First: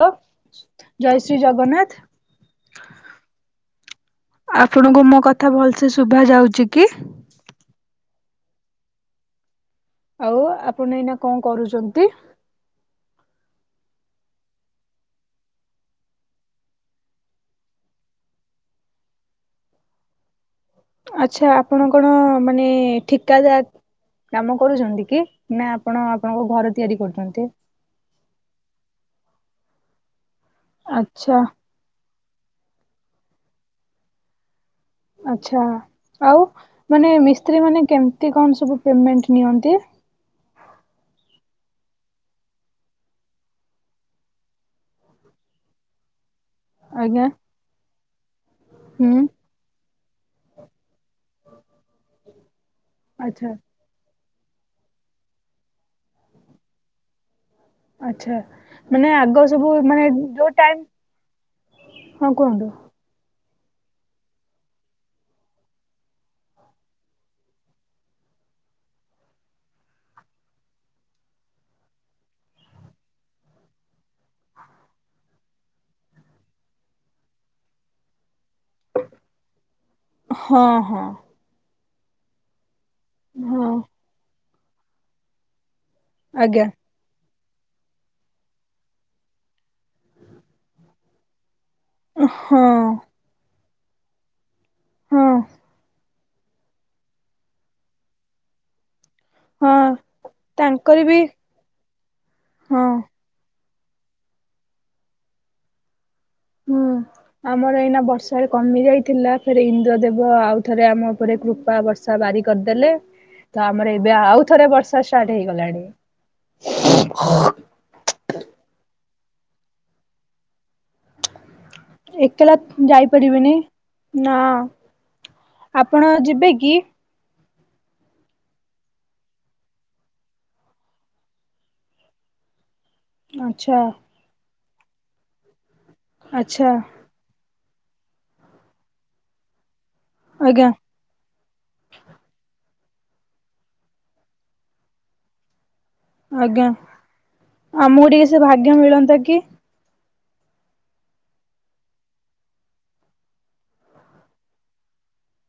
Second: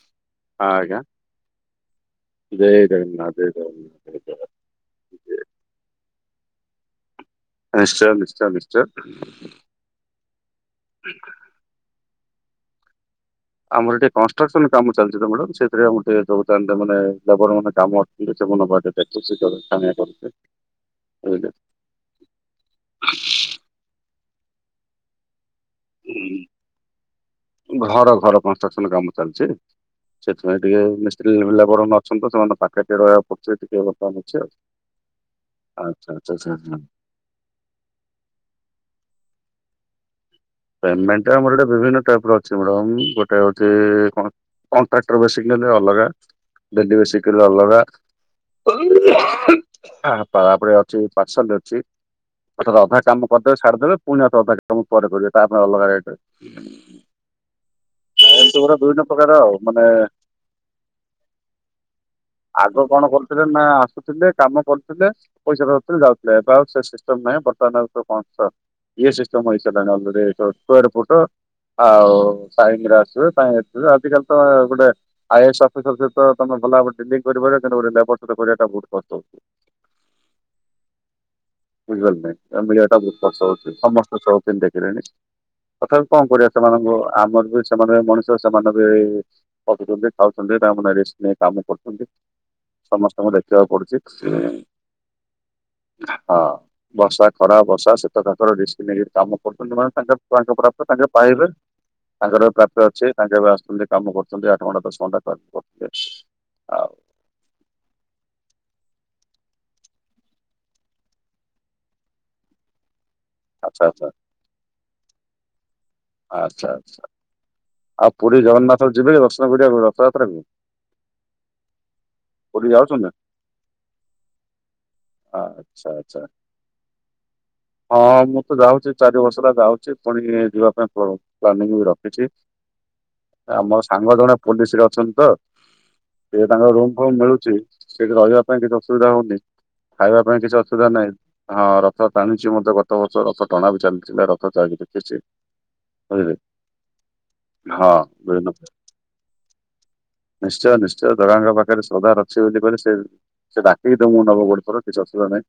Hello ହଁ ଜୟ ଶ୍ରୀ ଜଗନ୍ନାଥ ଆଜ୍ଞାଜୟ ଜଗନ୍ନା ଜୟ ଜଗନ୍ନା ଜୟ ଜଗ ଶୁଣୁଙ୍କୁ ମୋ କଥା ଭଲସେ ଶୁଭା ଯାଉଚି କି? ନିଶ୍ଚୟ ନିଶ୍ଚ ନିଶ୍ଚ। ଆଉ ଆପଣ ଏଇନା କଁ କରୁଚନ୍ତି? ଆମର ଟିକେ କନଷ୍ଟ୍ରକ୍ସନ କାମ ଚାଲିଚି ତ ମଡାମ ସେଇଥିରେ ଆମର ଟିକେ ଯୋଗଦାନ ଦ-ମାନେ ଲେବର ମାନେ କାମ ଅଛି। [unintelligible] ଆଚ୍ଛା ଆପଣ କଣ ମାନେ ଠିକାଦାର କାମ କରୁଛନ୍ତି କି ନା ଆପଣ ଆପଣଙ୍କ ଘର ତିଆରି କରୁଚନ୍ତି। ଘର ଘର କନଷ୍ଟ୍ରକ୍ସନ କାମ ଚାଲିଚି ସେଥିପାଇଁ ଟିକେ ମିସ୍ତ୍ରୀି ଆଚ୍ଛା ଲ୍-ଲେବର ନ ଛନ୍ତି ସେମାନଙ୍କ ପାଖରେ ଟିକେ ରହିଆକୁ ପଡୁଛି ଟିକେ ବର୍ତ୍ତମାନ ଅଛି ଆଉ। ଆଚ୍ଛା ଆଚ୍ଛା ଆଉ ଆଚ୍ଛା ଆଚ୍ଛା। ମାନେ ମିସ୍ତ୍ରୀ ମାନେ କେମ୍ତି କଣ ସବୁ ପେମେଣ୍ଟ ନିଅନ୍ତି? ପେମେଣ୍ଟ ଆମର ଏଡେ ବିଭିନ୍ନ ଟାଇପର ଅଛି ମର ଉଁ ଗୋଟେ ହଉଚି-ଇ କଣ? କଣ୍ଟ୍ରାକ୍ଟର ବେଶିକ ନେଲେ ଅଲଗା। ଡେଡି ଆଜ୍ଞା ବେଶିକିଲେ ଅଲଗା। ହୁଁ ଆ ପା ପରେ ଅଛି ପାର୍ସଲରେ ଅଛି ଥରେ ଅଧା କାମ ଆଚ୍ଛା କରିଦେବେ ଛଡିଦେବେ ପୁଣି ଅଧା କାମ ପରେ କଇବେ ତା ପାଇଁ ଅଲଗା ରେଟ। ଆଚ୍ଛା ଏମିତ୍ ଗୁଡା ଦୁଇନ୍ନ ମାନେ ପ୍ରକାର ଆଗ ଆଉ ସବୁ ମାନେ ମାନେ-ଏ ଯୋଉ ଟାଇମ ହଁ କୁହନ୍ତୁ ଆଗ କଣ କରୁଥିଲେ ନା ଆସୁଥିଲେ କାମ କରୁଥିଲେ। ପଇସା ଧରୁଥିଲେ ଯାଉଥିଲେ ଏବେ ଆଉ ସେ ସିଷ୍ଟମ ନାହିଁ ବର୍ତ୍ତମାନ ଆଉସବ୍ କନଷ୍ଟ୍ରନ୍ ଏ ସିଷ୍ଟମ୍ ହେଇସାଟି ଲାଗି ଆଲେଡ଼ି ସ୍କ୍ୱେର୍ ଫୁଟ ଆ-ଆଉ ଟାଇମରେ ଆସିବେ ଟାଇମରେ ଯିବେ ଆଜିକାଲି ତ-ଅ ଗୋଟେ ଆଇଏସ୍ ଅଫିସର ସହିତ ତମେ ଭଲ ଭାବରେ ଡିଟେକ କରିପାର କିନ୍ତୁ ଗୋଟେ ଲେବର ସଇତ କରିବାଟା ବୋହୁତ କଷ୍ଟ ହୋଉଚି। ହଁ ହଁ। ବୁଝିପାରିଲେ ନାଁଇ। ମିଳିଆଟା ବହୁତ କଷ୍ଟ ହଁ ହଉଚି। ସମସ୍ତେ [unintelligible] ଦେଖିଲେଣି। ତଥା କଣ କରିବା ଆଜ୍ଞା ସେମାନଙ୍କୁ ଆମର ବି ସେମାନେ ମଣିଷ ସେମାନେ ବି ଖଟୁଛନ୍ତି ଖାଉଛନ୍ତି [unintelligible] ରେଷ୍ଟ ନାହିଁ। କାମ କରୁଛନ୍ତି, ହଁ ସମସ୍ତଙ୍କୁ ଦେଖିବାକୁ ପଡୁଚି। ହୁଁ। ହଁ ବର୍ଷା, ଖରା, ବର୍ଷା, ଶୀତ, କାକର ଡିଷ୍ଟିକ୍ ନେଇକି କାମ ହଁ କରୁଚନ୍ତି ମାନେ ତାଙ୍କର୍ ତାଙ୍କ ପ୍ରାପ୍ୟ ତାଙ୍କର ତାଙ୍କେ ବି ପାଇବେ, ତାଙ୍କର ପ୍ରାପ୍ୟ ହଁ ଅଛି। ସାଙ୍ଗରେ ବା ଆସୁଥିଲେ କାମ କରୁଛନ୍ତି ଆଠ ଘଣ୍ଟା ଦଶ ଘଣ୍ଟା। ହୁଁ [unintelligible] ଆମର ଏଇନା ବର୍ଷାରେ କମି ଯାଇଥିଲା। ଫେରେ ଇନ୍ଦ୍ର ଦେବ ଆଉ ଥରେ ଆମ ଉପରେ କୃପା ବର୍ ର୍ଷା ବାରି କରିଦେଲେ। ତ ଆଚ୍ଛା ଆମର ଆଚ୍ଛା ଏବେ ଆଉ ଥରେ ବର୍ଷା ଷ୍ଟାର୍ଟ ହେଇଗଲାଣି। ଆଚ୍ଛା ଆଚ୍ଛା। ଆଉ ପୁରୀ ଜଗନ୍ନାଥ ଯିବେ କି ଦର୍ଶନ କରିବାକୁ ରଥଯାତ୍ରା କୁ? ଏକେଲା ପୁରୀ ଯାଉଛନ୍ତି ଯାଇପାରିବିନି ନାଁ। ଆଚ୍ଛା ଆପଣ ଆଚ୍ଛା ଯିବେ କି? ହଁ ମୁଁ ତ ଯାଉଚି ଚାରି ବର୍ଷ ହେଲା ଯାଉଚି। ପୁଣି ଯିବା ପାଇଁ ପ୍ଲାନିଙ୍ଗ ବି ରଖିଚି। ଏ ଆମ ଆଚ୍ଛା ସାଙ୍ଗ ଜଣେ ପୋଲିସରେ ଅଛନ୍ତି ତ ସେ ତାଙ୍କ ଆଚ୍ଛା ରୁମ୍ ରୁମ୍ ମିଳୁଚି। ସେଠି ରହିବା ପାଇଁ କିଛି ଅସୁବିଧା ହଉନି, ଖାଇବା ପାଇଁ କିଛି ଆଜ୍ଞା ଅସୁବିଧା ନାହିଁ। ହଁ ରଥ ଟାଣିଚି ମୁଁ ତ ଗତ ବର୍ଷ ରଥ ଟଣା ବି ଚାଲିଥିଲା ରଥ ଯାଇକି ଦେଖିଚି। [unintelligible] ଆଜ୍ଞା। ହଁ। ଆମକୁ ଟିକେ ସେ [unintelligible] ଭାଗ୍ୟ ମିଳନ୍ତା କି? ନିଶ୍ଚୟ ନିଶ୍ଚୟ ଜଗାଙ୍କ ପାଖରେ ଶ୍ରଦ୍ଧା ଅଛି ବୋଲି କହିଲେ ସେ ସେ ଡାକିକି ତମୁକୁ ନବ ଗୋଟ୍ କର କିଛି ଅସୁବିଧା ନାଇଁ।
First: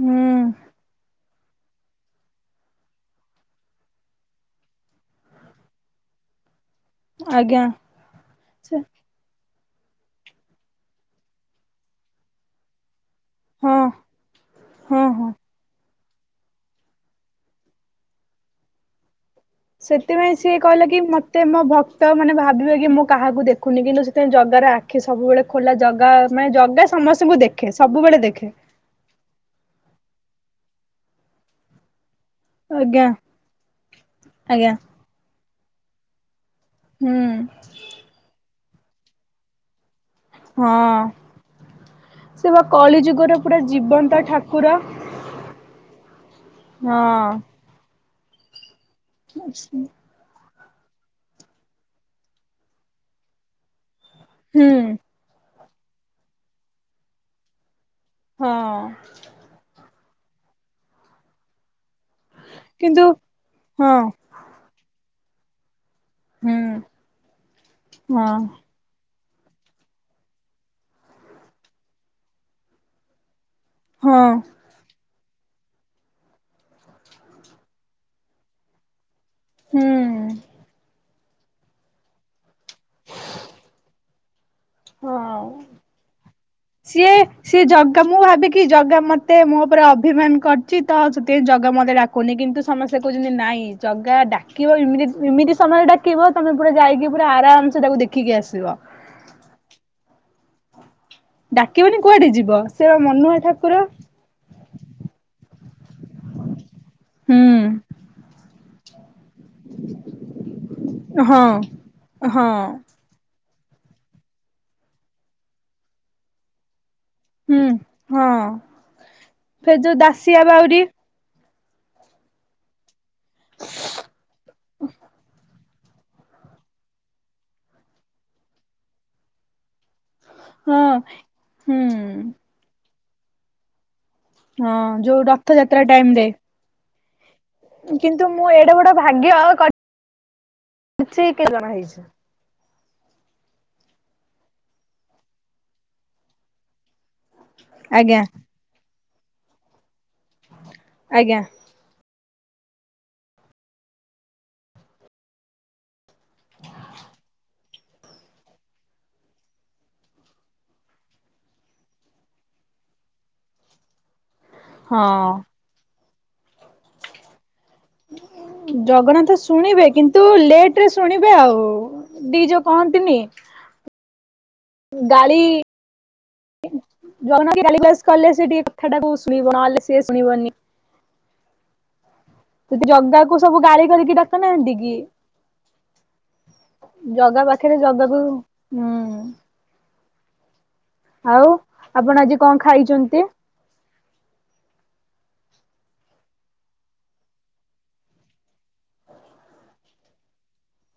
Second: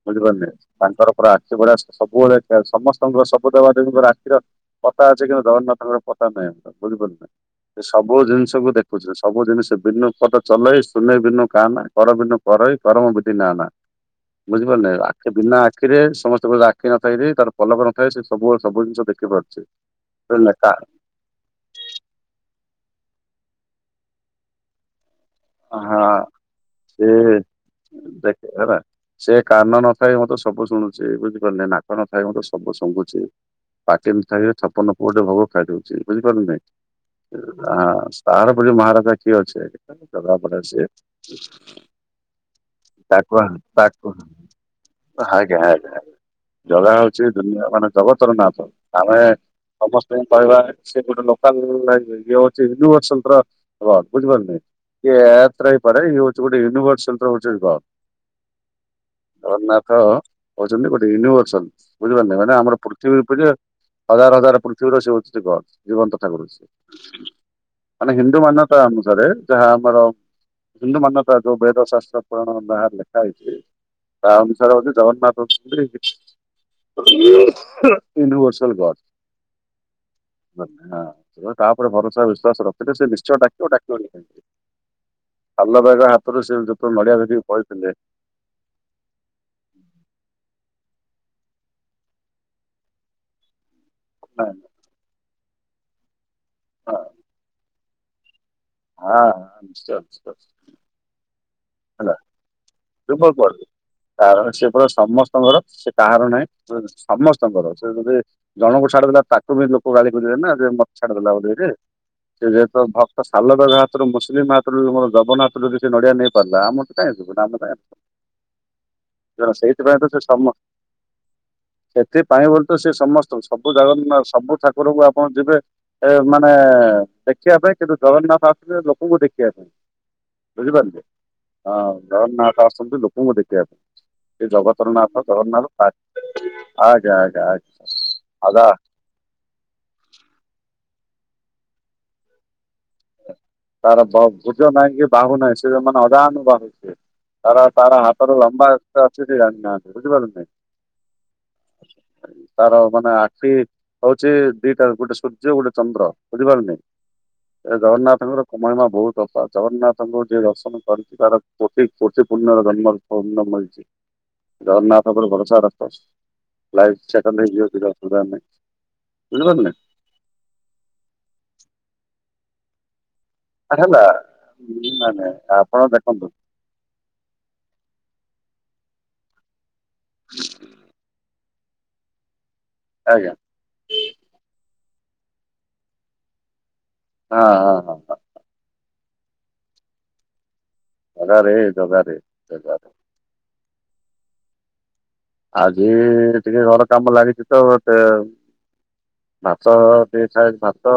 ହୁଁ ବୁଝିପାରିଲେ? ତାଙ୍କର ପୁରା ସେଭଳିଆ ସବୁବେଳେ ସମସ୍ତଙ୍କର ସବୁ ଦେବା ଦେବୀଙ୍କ ଆଶୀର୍ବାଦ ପତା ଅଛି କିନ୍ତୁ ଜଗନ୍ନାଥଙ୍କର ପତା ନାହିଁ, ବୁଝିପାରିଲେ। ଆଜ୍ଞା ସବୁ ଜିନିଷକୁ ସେ ଦେଖୁଚି। ସବୁ ଜିନିଷ ବିନୁ ପଦ ଚଲେଇ ଶୂନେଇ ବିନୁ କା ନା କର ବିନୁ କରଇ କରମ ବିନ୍ ବିନାନା। ହଁ ବୁଝିପାରିଲେ ହଁ ହଁ। ଆଖି ବିନା ଆ ଆଖିରେ ସମସ୍ତେ କହିଲେ ଆଖି ନ ଥାଇ ବି ତାର ପଲକ ନ ଥାଏ ସେ ସବୁବେଳେ ସବୁ ଜିନିଷ ଦେଖି ପାରୁଚି। ସେଥିପାଇଁ ସିଏ କହିଲା କି ମ ମତେ ମୋ ଭକ୍ତ ମାନେ ଭାବିବେ କି ମୁଁ କାହାକୁ ଦେଖୁନି। କିନ୍ତୁ ସେଥିପାଇଁ ଜାଗାର ଆଖି ସବୁବେଳେ ଖୋଲା ହଁ ଜଗା ମାନେ ଜଗା ସେ ସମସ୍ତଙ୍କୁ ଦେଖେ ସବୁବେଳେ ଦେଖେ। ସେ କାନ ନଥାଇ ମଧ୍ୟ ସବୁ ଶୁଣୁଚି। ବୁଝିପାରିଲେ, ନାକ ନଥାଇ ମଧ୍ୟ ସେ ସବୁ ଆଜ୍ଞା ଶୁଙ୍ଗୁଚି। ପାଟି ନଥାଇ କି ବି ଆଜ୍ଞା ଛପନପଉଟି ଭୋଗ ଖାଇଦଉଚି। ବୁଝିପାରିଲେ କି ନାଇଁ? ହୁଁ [unintelligible] ମହାରାଜା କିଏ ଅଛି ଏଠି। ଜଗା ପରା ସିଏ। ହଁ ସେ ବା କଳି ତାକୁ ଯୁଗର ଆଣୁ ପୁରା ତାକୁ ଜୀବନ୍ତ ଠାକୁର। ଆଜ୍ଞା ଆଜ୍ଞା ଆଜ୍ଞା। ଜଗା ହଉଚି ହଁ ଦୁନିଆ ମାନେ ଜଗତର ନାଥ। ଆମେ ସମସ୍ତ କହିବା ସେ ଗୋଟେ ଲୋକାଲ ଇଏ ହଉଚି [unintelligible] ବୁଝିପାରିଲୁ? ଉଁ। [unintelligible] ହେଇପାରେ। ଇଏ ହଉଚି ଗୋଟେ ୟୁନିଭର୍ସ [unintelligible] ଗଡ୍। ହଁ ଜଗନ୍ନାଥ୍ ତ ହଉଚନ୍ତି ଗୋଟେ ୟୁନିଭର୍ସଲା। ବୁଝିପାରିଲେ? ମାନେ ଆମର କିନ୍ତୁ ପୃଥିବୀ ଉପରେ ହଁ ହଜାର ହଜାର ପୃଥିବୀର ସେ ହଉଛନ୍ତି ଗଡ୍। ଜୀବନ୍ତ ଠାକୁର ହୁଁ ସିଏ। ମାନେ ହଁ ହିନ୍ଦୁ ମାନ୍ୟତା ଅନୁସାରେ ଯାହା ଆମର ହିନ୍ଦୁ ମାନ୍ୟତା ଯୋଉ ବେଦ ଶାସ୍ତ୍ର ପୁରାଣ ଯାହା ଲେଖା ହେଇଚି ହଁ ତା ଅନୁସାରେ ହଉଚି ଜଗନ୍ନାଥ ହଉଚନ୍ତି [inaudible] ୟୁନିଭର୍ସଲ ଗଡ୍। ହୁଁ। ହଁ ତାଉପରେ ଭରସା ବିଶ୍ଵାସ ରଖିଲେ ସେ ନିଶ୍ଚୟ ଡାକିବ ଡାକିବନି କାହିଁକି। ହଁ ସାଲ ଭାଇର ହାତରୁ ସେ ଯେତେବେଳେ ନଡିଆ ସିଏ- ଧରିକି ସିଏ ପଳେଇଥିଲେ ଜଗା ମୁଁ ଭାବେ କି କି ଜଗା ମତେ ମୋ ଉପରେ ଅଭିମାନ କରିଚି ତ ସେଥିପାଇଁ ଜଗା ମତେ ଡାକୁନି କିନ୍ତୁ ସମସ୍ତେ କହୁଚନ୍ତି ନାଇଁ ଜଗା ଡାକିବ ଏମିତି- ଏମିତି ସମୟରେ ଡାକିବ ତମେ ପୁରା ହଁ ଯାଇକି ପୁରା ଆରାମ୍ ସେ ତାକୁ ଦେଖ୍ ଦେଖିକି ଆସିବ। ହଁ ନିଶ୍ଚୟ ନିଶ୍ଚୟ। ଡାକିବନି କୁଆଡେ ଯିବ। ସେ ବା ଯିବ ମନୁଆ କୁଆଡୁ ଠାକୁର। କାରଣ ସିଏ ପରା ସମସ୍ତଙ୍କର ସେ ତାହାର ନାଇଁ ହୁଁ ସମସ୍ତଙ୍କର ସେ ଯଦି ଜଣଙ୍କୁ ଛାଡି ଦେଲା ତୁମେ ଲୋକ ଗାଳି କରିବେ ନା ଯେ ମତେ ଛାଡି ଦେଲା ହଁ ବୋଲି ଯେ ହଁ [unintelligible] ଭ ସାଲବେଗ ହାତରୁ ମୁସଲିମ୍ ହାତରୁ ଜଗନ୍ନାଥ ଯଦି ସେ ନଡିଆ ନେଇ ପାରିଲା ଆମଠୁ କାହିଁ [unintelligible] ହୁଁ ହଁ। ଫେର ଯୋଉ ସେଇଥିପାଇଁ ତ ସେ ଦାସିଆ ସମସ୍ତ ବାଉରି ସେଥିପାଇଁ ବୋଲି ତ ସିଏ ସମସ୍ତଙ୍କୁ ସବୁ ଜଗନ୍ନାଥ ସବୁ ଠାକୁରଙ୍କୁ ଆପଣ ଯିବେ ଏ-ମାନେ ଦେଖିବା ପାଇଁ କିନ୍ତୁ ଜଗନ୍ନାଥ ଆସିବେ ଲୋକଙ୍କୁ ଦେଖିବା ପାଇଁ। ହଁ ବୁଝିପାରୁଚୁ ହଁ ହୁଁ ଜଗନ୍ନାଥ ଆସଚନ୍ତି ଲୋକଙ୍କୁ ଦେଖିବା ପାଇଁ। ଏ ହଁ ଯୋଉ ଜଗତରନାଥ ଜଗନ୍ନାଥ ରଥଯାତ୍ରା ଟାଇମ ରେ ତା-ଆଜ୍ଞା- ଆଜ୍ଞା- ଆଜ୍ଞା। କିନ୍ତୁ ମୁଁ ଅଧା ଏଡେ ବଡ ଭାଗ୍ୟ କରିଚି [unintelligible] ଜଣା ହେଇଚି। ତାର ଫ-ଭୁଜ ନାହିଁ କି ବାହୁ ନାହିଁ ସେ ମାନେ ଅଜାନୁ ବାହୁ ସିଏ। ତାର ତାର ଆଜ୍ଞା ହାତରୁ ଲମ୍ବା ଏତେ ଅଛି ଯେ କେହି ଜାଣିନାହାନ୍ତି ବୁଝିପାରୁଚନ୍ତି। ଆଜ୍ଞା। [inaudible] ତାର ମାନେ ଆଖି ହଉଚି ଦିଟା ଗୋଟେ ସୂର୍ଯ୍ୟ ଗୋଟେ ଚନ୍ଦ୍ର ବୁଝିପାରିନି। ଏ ଜଗନ୍ନାଥଙ୍କର ମହିମା ବହୁତ [unintelligible] ଜଗନ୍ନାଥଙ୍କୁ ଯିଏ ଦର୍ଶନ କରିଚି ତାର କୋଟି କୋଟି ପୁର୍ଣ୍ୟର ଜନ୍ମ ପୂର୍ଣ୍ଣ ମିଳିଚି ଜଗନ୍ନାଥ ଉପରେ ହଁ ଭରସା ରଖ ଲାଇଫ୍ ସେଟେଲ୍ ହେଇଯିବ ପୁରା। ଜଗନ୍ନାଥ ଶୁଣିବେ କିନ୍ତ୍ ତୁ ଲେଟ୍ ରେ ଶୁଣିବେ ଆଉ ଦି ଯଉ କହନ୍ତିନି ଆ-ହେଲା ନା -ନା ଆପଣ ଦେଖନ୍ତୁ ଜଗନ୍ନାଥଙ୍କୁ ଗାଳି ଗୁଲାସ୍ କଲେ ସେ ଟିକେ କଥାଟାକୁ ଶୁଣିବ ନହଲେ ସିଏ ଶୁଣିବନି। ଆଜ୍ଞା ଜଗାକୁ ସବୁ ଗାଳି କରିକି ଡାକୁ ନାହାନ୍ତି କି। ହଁ ଜଗା ହଁ ପାଖରେ ହଁ ହଁ ଜଗାକୁ ହୁଁ- ଜଗାରେ ଆଉ ଜଗାରେ ଆପଣ ଆଜି କଣ ଜଗାରେ ଖାଇଚନ୍ତି? ଆଜି ଏଇ ଟିକେ ଘର କାମ ଲାଗିଚି ତ ସେ ଭାତ ଟିକେ ଖାଇ ଭାତ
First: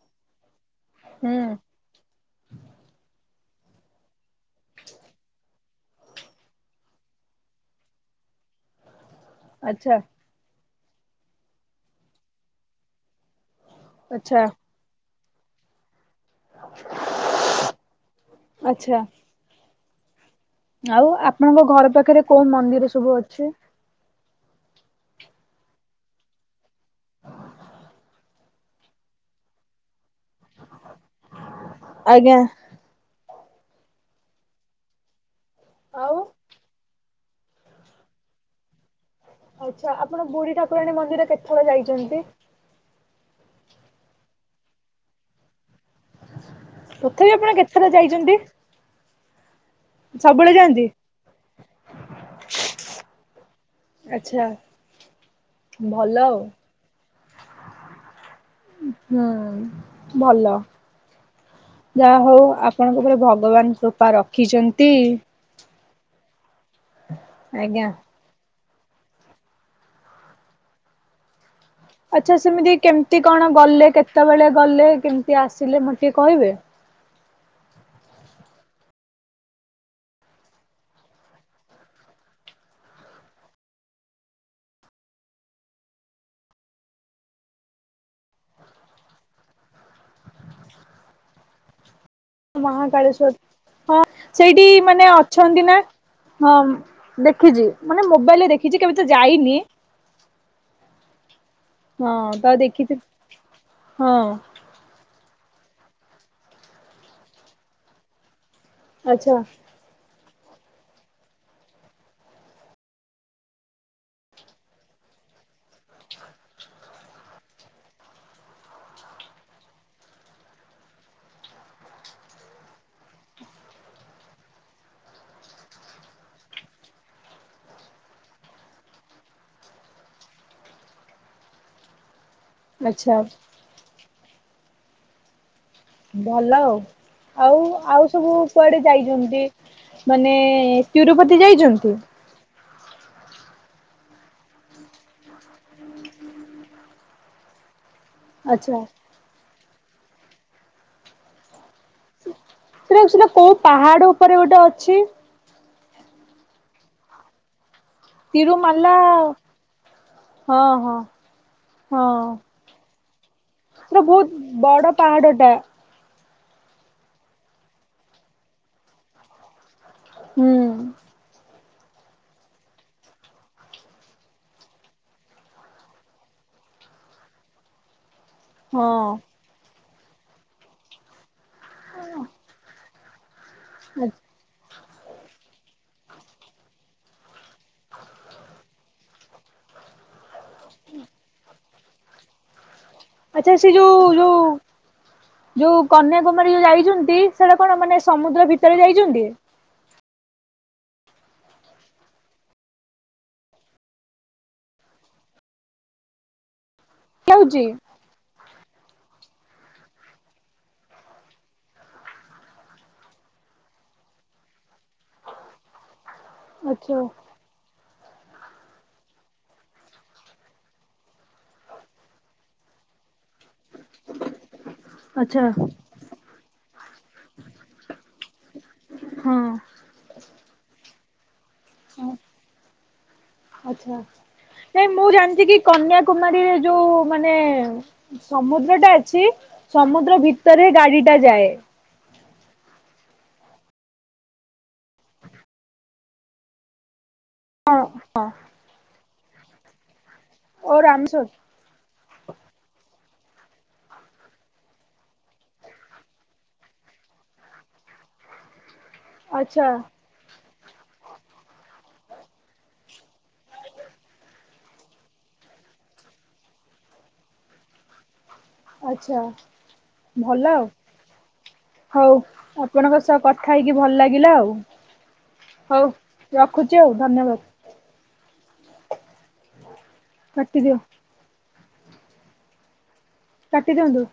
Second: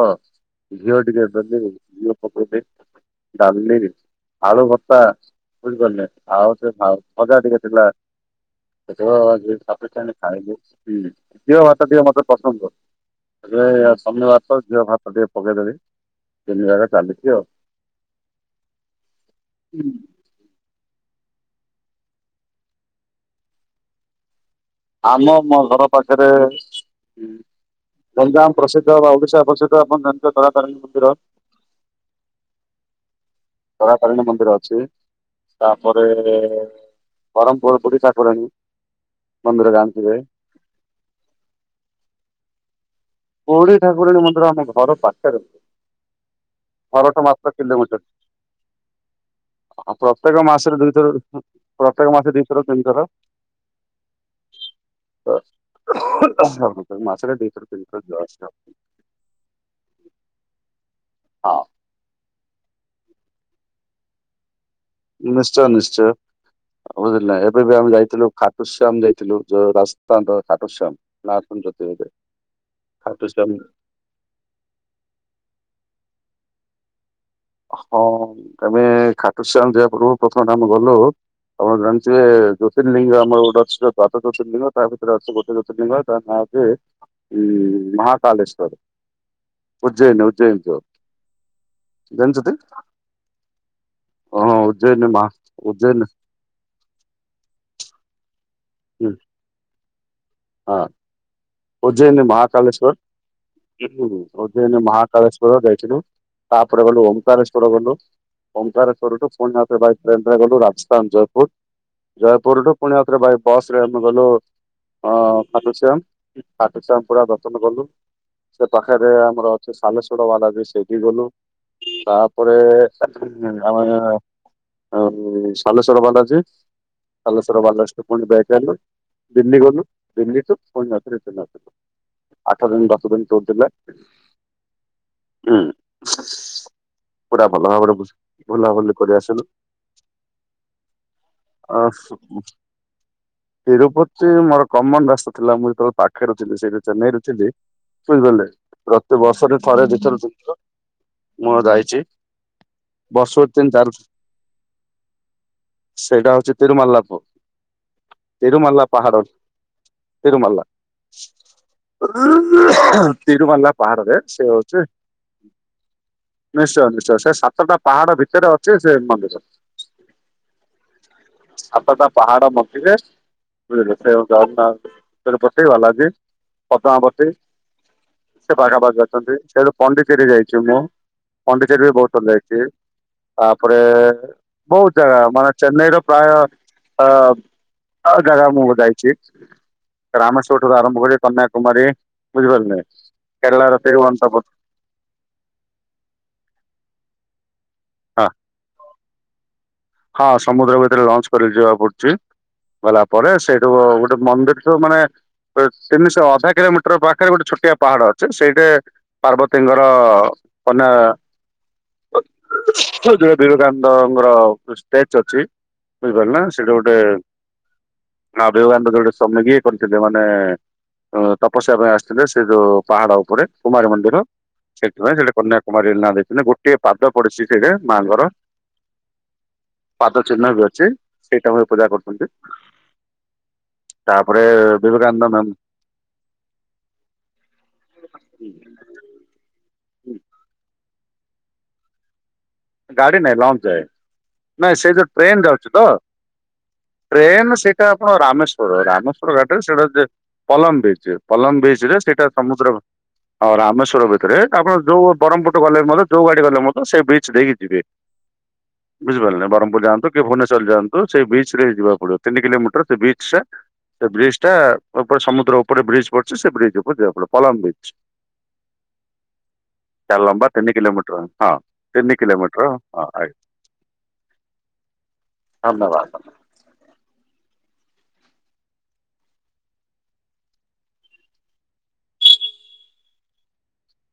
ଘିଅ ଟିକେ ହୁଁ ପକେଇକି ଘିଅ ପକେଇ ଦେଇ ଡାଲି ବି ଆଳୁ ଭର୍ତ୍ତା ବୁଝିପାରିଲେ ଆଉ ସେ ଆଉ ଭଜା ଟିକେ ଥିଲା [unintelligible] ଖାଇବ ହୁଁ ଆଚ୍ଛା କ୍ଷୀର ଭାତ ଟିକେ ମତେ ପସନ୍ଦ୍ [unintelligible] ଏ ଆଚ୍ଛା ଶନିବାର ତ ଘିଅ ଭାତ ଟିକେ ପକେଇଦେଲି। ଆଚ୍ଛା। [unintelligible] ଆଉ ଆପଣଙ୍କ ଘର ପାଖେରେ କଉ ମନ୍ଦିର ସବୁ ଅଛି? ଆମ ମୋ ଘର ପାଖେରେ ଗଞ୍ଜାମ ପ୍ରସିଦ୍ଧ ବା ଓଡିଶା ପ୍ରସିଦ୍ଧ ଆପଣ ଜାଣିଥିବେ ତାରା ତାରିଣୀ ମନ୍ଦିର। ଆଜ୍ଞା। ତାରା ତାରିଣୀ ମନ୍ଦିର ଅଛି ତାପରେ ଆଉ ବ୍ରହ୍ମପୁର ବୁଢି ଠିକୁରାଣୀ। ଆଚ୍ଛା ଆପଣ ବୁଢୀ ଠାକୁରାଣୀ ମନ୍ଦିର କେତେଥର ଯାଇଛନ୍ତି? ବୁଢୀ ଠାକୁରାଣୀ ମନ୍ଦିର ଆମ ଘର ପାଖରେ ଅଛି। ତଥା ବି ଆପଣ କେତେଥର କିଲୋମିଟର ଯାଇଛନ୍ତି? ପ୍ରତ୍ୟେକ ସବୁବେଳେ ମାସରେ ଯାଆନ୍ତି? ଦୁଇଥର ପ୍ରତ୍ୟେକ ମାସରେ ଦୁଇଥର ତିନିଥର। ଆଚ୍ଛା ଭଲ ଆଉ। ମାସ ରେ ଦୁଇ ଥର ତିନି ଥର ଯାଆନ୍ତି ଆଉ। ହୁଁ ଭଲ। ହଁ। ଯାହା ହଉ ଆପଣଙ୍କ ଉପରେ ଭଗବାନ କୃପା ରଖିଛନ୍ତି। ନିଶ୍ଚୟ ନିଶ୍ଚୟ ବୁଝିଲେ ନା ଏବେ ବି ଆଜ୍ଞା। ଆମେ ଯାଇଥିଲୁ ଖାଟୁସ୍ୟାମ ଯାଇଥିଲୁ ଯୋଉ ରାସ୍ତାନ୍ ର ଖାଟୁସ୍ୟାମ। ନାଁ ଶୁଣିଛନ୍ତି? ବୋଧେ ଆଚ୍ଛା ସେମିତି କେମିତି କଣ ଖାଟୁଶ୍ୟାମ ଗଲେ କେତେବେଳେ ଗଲେ କେମିତି ଆସିଲେ ମତେ ଟିକେ କହିବେ? ହଁ ଆମେ ଖାଟୁସ୍ୟାମ ଯିବା ପୂର୍ବରୁ ପ୍ରଥମେ ଟା ଆମେ ଗଲୁ ଆମର ଜାଣିଥବେ ଜ୍ୟୋତିର୍ଲିଙ୍ଗ ଆମର ଗୋଟେ ଅଛି ଦଦାତ ଜ୍ୟୋତିର୍ଲିଙ୍ଗ ତା ଭିତରେ ଅଛି ଗୋଟେ ଜ୍ୟୋତିର୍ଲିଙ୍ଗ ତା ନାଁ ଯେ ଉଁ ମହାକାଲେଶ୍ଵର ଉଜ୍ଜୟନ୍ ଉଜ୍ଜୟନ ଯୋ ମହାକାଳେଶ୍ଵର ହଁ ହଁ ସେଇଠି ଉଜ୍ଜୟିନୀ ମାନେ ମହା ଅଛନ୍ତି ନା? ଉଜ୍ଜୟିନୀ ହଁ ଦେଖିଛି ମାନେ ମୋବାଇଲରେ ଦେଖିଛି କେବେ ତ ହୁଁ ଯାଇନି ହଁ ହଁ ଉଜ୍ଜୟନି ତ ମହାକାଳେଶ୍ଵର ଦେଖିଛି ହୁଁ ହୁଁ ହଁ ଉ ଉଜ୍ଜୟିନୀ ମହାକାଳେଶ୍ୱର ଯାଇଥିଲୁ ତାପରେ ଗଲୁ ଓମ୍କାରେଶ୍ଵର ଗଲୁ। ଓଙ୍କାରେଶ୍ଵରଠୁ ଆଚ୍ଛା ପୁଣି ଆଉଥରେ ବାଏ ଟ୍ରେନ ରେ ଗଲୁ ରାଜସ୍ଥାନ ଜୟପୁର। ଜୟପୁର ଠୁ ପୁଣି ଆଉଥରେ ବାଏ ବସ୍ ରେ ଆମେ ଗଲୁ ଅ ଖାଟୁସ୍ୟାମ। ଖାଟୁସ୍ୟାମ ପରେ ଆଉ ଦର୍ଶନ କଲୁ। ସେ ପାଖରେ ଆମର ଅଛି ସାଲେଶ୍ୱର ବାଲା ଜି ସେଇଠି ଗଲୁ। ତାପରେ ହେ‌ଁ ଆମର ଆଉ ସାଲେଶ୍ଵର ବାଲାଜୀ ସଲେଶ୍ୱର ବାଲାଜୀ ଠୁ ପୁଣି ବେକ୍ ଗଲୁ ଦିଲ୍ଲୀ ଗଲୁ ଦିଲ୍ଲୀ ଠୁ ପୁଣି ଯାଜ [unintelligible] ଆଠ ଦିନି ଦଶ ଆଚ୍ଛା। ଦିନ ଟୁର୍ ଥିଲା ହୁଁ। ଭଲ ଆଉ ପୁରା ଆଉ ଭଲ ଭାବରେ ଆଉ ବୁଝ ସବୁ କୁଆଡେ ବୁଲାବୁଲି କରି ଆସିଲୁ ଯାଇଛନ୍ତି? ମାନେ ତିରୁପତି ଆ ଯାଇଛନ୍ତି? ତିରୁପତି ମୋର କମନ୍ ରାସ୍ତା ଥିଲା ମୁଁ ଯେତେବେଳେ ପାଖରେ ଥିଲି ସେଇ ଯଉ ଚେନ୍ନାଇରୁ ଥିଲି ବୁଝିପାରିଲେ ଆଚ୍ଛା ପ୍ର ତୁ ବର୍ଷ ରେ ଥରେ ଦୁଇଥର ତିନିଥର ମୁଁ ଯାଇଛି। ସେଟ ସେଟା ବର୍ଷକୁ କୋଉ ତିନି ଚାରି ପାହାଡ ଉପରେ ଗୋଟେ ଅଛି? ସେଇଟା ହଉଛି ତିରୁମାଲ୍ଲା ପୁ ତିରୁମାଲ୍ଲା ତିରୁମାଲା ପାହାଡ ହଁ ତିରୁମାଲା। ହଁ ହଁ ତିରୁମାଲା ସେଟା ପାହାଡରେ ବହୁତ ସେ ବଡ ହଉଛି ପାହାଡଟା। ନିଶ୍ଚୟ ନିଶ୍ଚୟ ସେ ସାତଟା ପାହାଡ ଭିତରେ ଅଛି ସେ ମନ୍ଦିର। ହୁଁ। ସାତଟା ପହାଡ଼ ମଝିରେ ସେ [unintelligible] ତୁରୁପ ବାଲାଜି ପଦ୍ମାବତୀ ସେ ପାଖାପାଖି ହଁ ଅଛନ୍ତି ସେଠୁ ପଣ୍ଡିଚେରୀ ଯାଇଛି ମୁଁ ପଣ୍ଡିଚେରି ବି ବହୁତ ଥର ଯାଇଛି ତାପରେ ବହୁତ ଜାଗା ମାନେ ଚେନ୍ନାଇର ପ୍ରାୟ ଆ ଜାଗା ମୁଁ ଯାଇଛି [inaudible] ରାମେଶ୍ୱରଠାରୁ ଆରମ୍ଭ କରି କନ୍ୟାକୁମାରୀ ବୁଝିପାରିଲେ। ଆଚ୍ଛା ସେ କେରଳାର ଯୋଉ ଯୋଉ ତିରୁବନନ୍ତପୁର ଯୋଉ କନ୍ୟାକୁମାରୀ ଯୋଉ ଯାଇଛନ୍ତି ସେଟା କଣ ମାନେ ହଁ ସମୁଦ୍ର ଭିତରେ ଯାଇଛନ୍ତି। ହଁ ସମୁଦ୍ର ଭିତରେ ଲଞ୍ଚ କରିକି ଯିବାକୁ ପଡୁଚି। ଗଲା ପରେ ସେଇଠୁ ଗୋଟେ ମନ୍ଦିର ଥିବ ମାନେ ତିନିଶହ ଅଧା କିଲୋମିଟର ପା ପାଖରେ ଗୋଟେ ଯାଉଛି ଛୋଟିଆ ପାହାଡ ଅଛି ସେଇଟି ପାର୍ବତୀଙ୍କର ଅନା [unintelligible] ବିବେକାନନ୍ଦଙ୍କର କୃଷ ବେଚ ଅଛି ବୁଝିପାରିଲେ ନା ସେଟି ଗୋଟେ ଆଚ୍ଛା [unintelligible] କରିଥିଲେ ମାନେ ତପସ୍ୟା ପାଇଁ ଆସିଥିଲେ ସେ ଯୋଉ ପାହାଡ ଉପରେ କୁମାରୀ ମନ୍ଦିର ସେଇଥିପାଇ ସେଠି ଆଚ୍ଛା କନ୍ୟାକୁମାରୀ ନାଁ ଦେଇଥିଲେ ଗୋଟିଏ ପାଦ ପଡିଛି ସେଠୀ ମାଙ୍କର। ହଁ। ପାଦ ଚିହ୍ନ ବି ଅଛି। ସେଇ ଟାଇମ ରେ ପୂଜା କରୁଛନ୍ତି ଆଚ୍ଛା। ତାପରେ ନାଇଁ ମୁଁ ବିବେକାନନ୍ଦ ଜାଣିଛି ମମ୍ କି କନ୍ୟାକୁମାରୀରେ ଯୋଉ ମାନେ ସମୁଦ୍ର ଟା ଅଛି ସମୁଦ୍ର ଭିତରେ ଗାଡ଼ିଟା ଯାଏ। ଗାଡି ନାଇଁ ଲଞ୍ଚ ଯାଏ, ନାଇ ସେ ଯୋଉ ଟ୍ରେନ ଯାଉଛି ତ ଟ୍ରେନ ହଁ ସେଇଟା ଆପଣ ରାମେଶ୍ଵର ରାମେଶ୍ଵର ଘାଟରେ ସେଇଟା ଯେ ଓ ପଲମ ବିଚ, ରାମେଶ୍ୱର ପଲମ ବିଚ ରେ ସେଇଟା ସମୁଦ୍ର ହ ରାମେଶ୍ଵର ଭିତରେ ଆପଣ ଯୋଉ ବ୍ରହ୍ମପୁରଠୁ ଗଲେ ମଧ୍ୟ ଯୋଉ ଗାଡି ଗଲେ ମଧ୍ଯ ସେଇ ବ୍ରିଜ୍ ଦେଇକି ଯିବେ, ବୁଝିପାରିଲେନା ଆଚ୍ଛା ବ୍ରହ୍ମପୁର ଯାଆନ୍ତୁ। କି ଭୁବନେଶ୍ୱର ଯାଆନ୍ତୁ ସେଇ ବିଚ ରେ ଯିବାକୁ ପଡିବ ତିନି କିଲୋମିଟର ସେ ବିଚ ଟା। ସେ ବ୍ରିଜ ଟା ଉପରେ ସମୁଦ୍ର ଉପରେ ବ୍ରିଜ୍ ପଡଛି ସେ ବ୍ରିଜ ଉପରେ ଯିବାକୁ ପଡିବ ପଲମ ବ୍ରିଜ୍। ଆଚ୍ଛା ତାର ଭଲ ଲମ୍ବା ଆଉ। ତିନି କିିଲୋମିଟର ହଁ ହଉ ତିନି କିିଲୋମିଟ ଆପଣଙ୍କ ସହ କଥା ହେଇକି ଭଲ ଲାଗିଲା ଆଉ, ହଉ ଧନ୍ୟବାଦ। ରଖୁଛି ଆଉ ଧନ୍ୟବାଦ। କାଟି ଦିଅ। କାଟି ଦିଅନ୍ତୁ।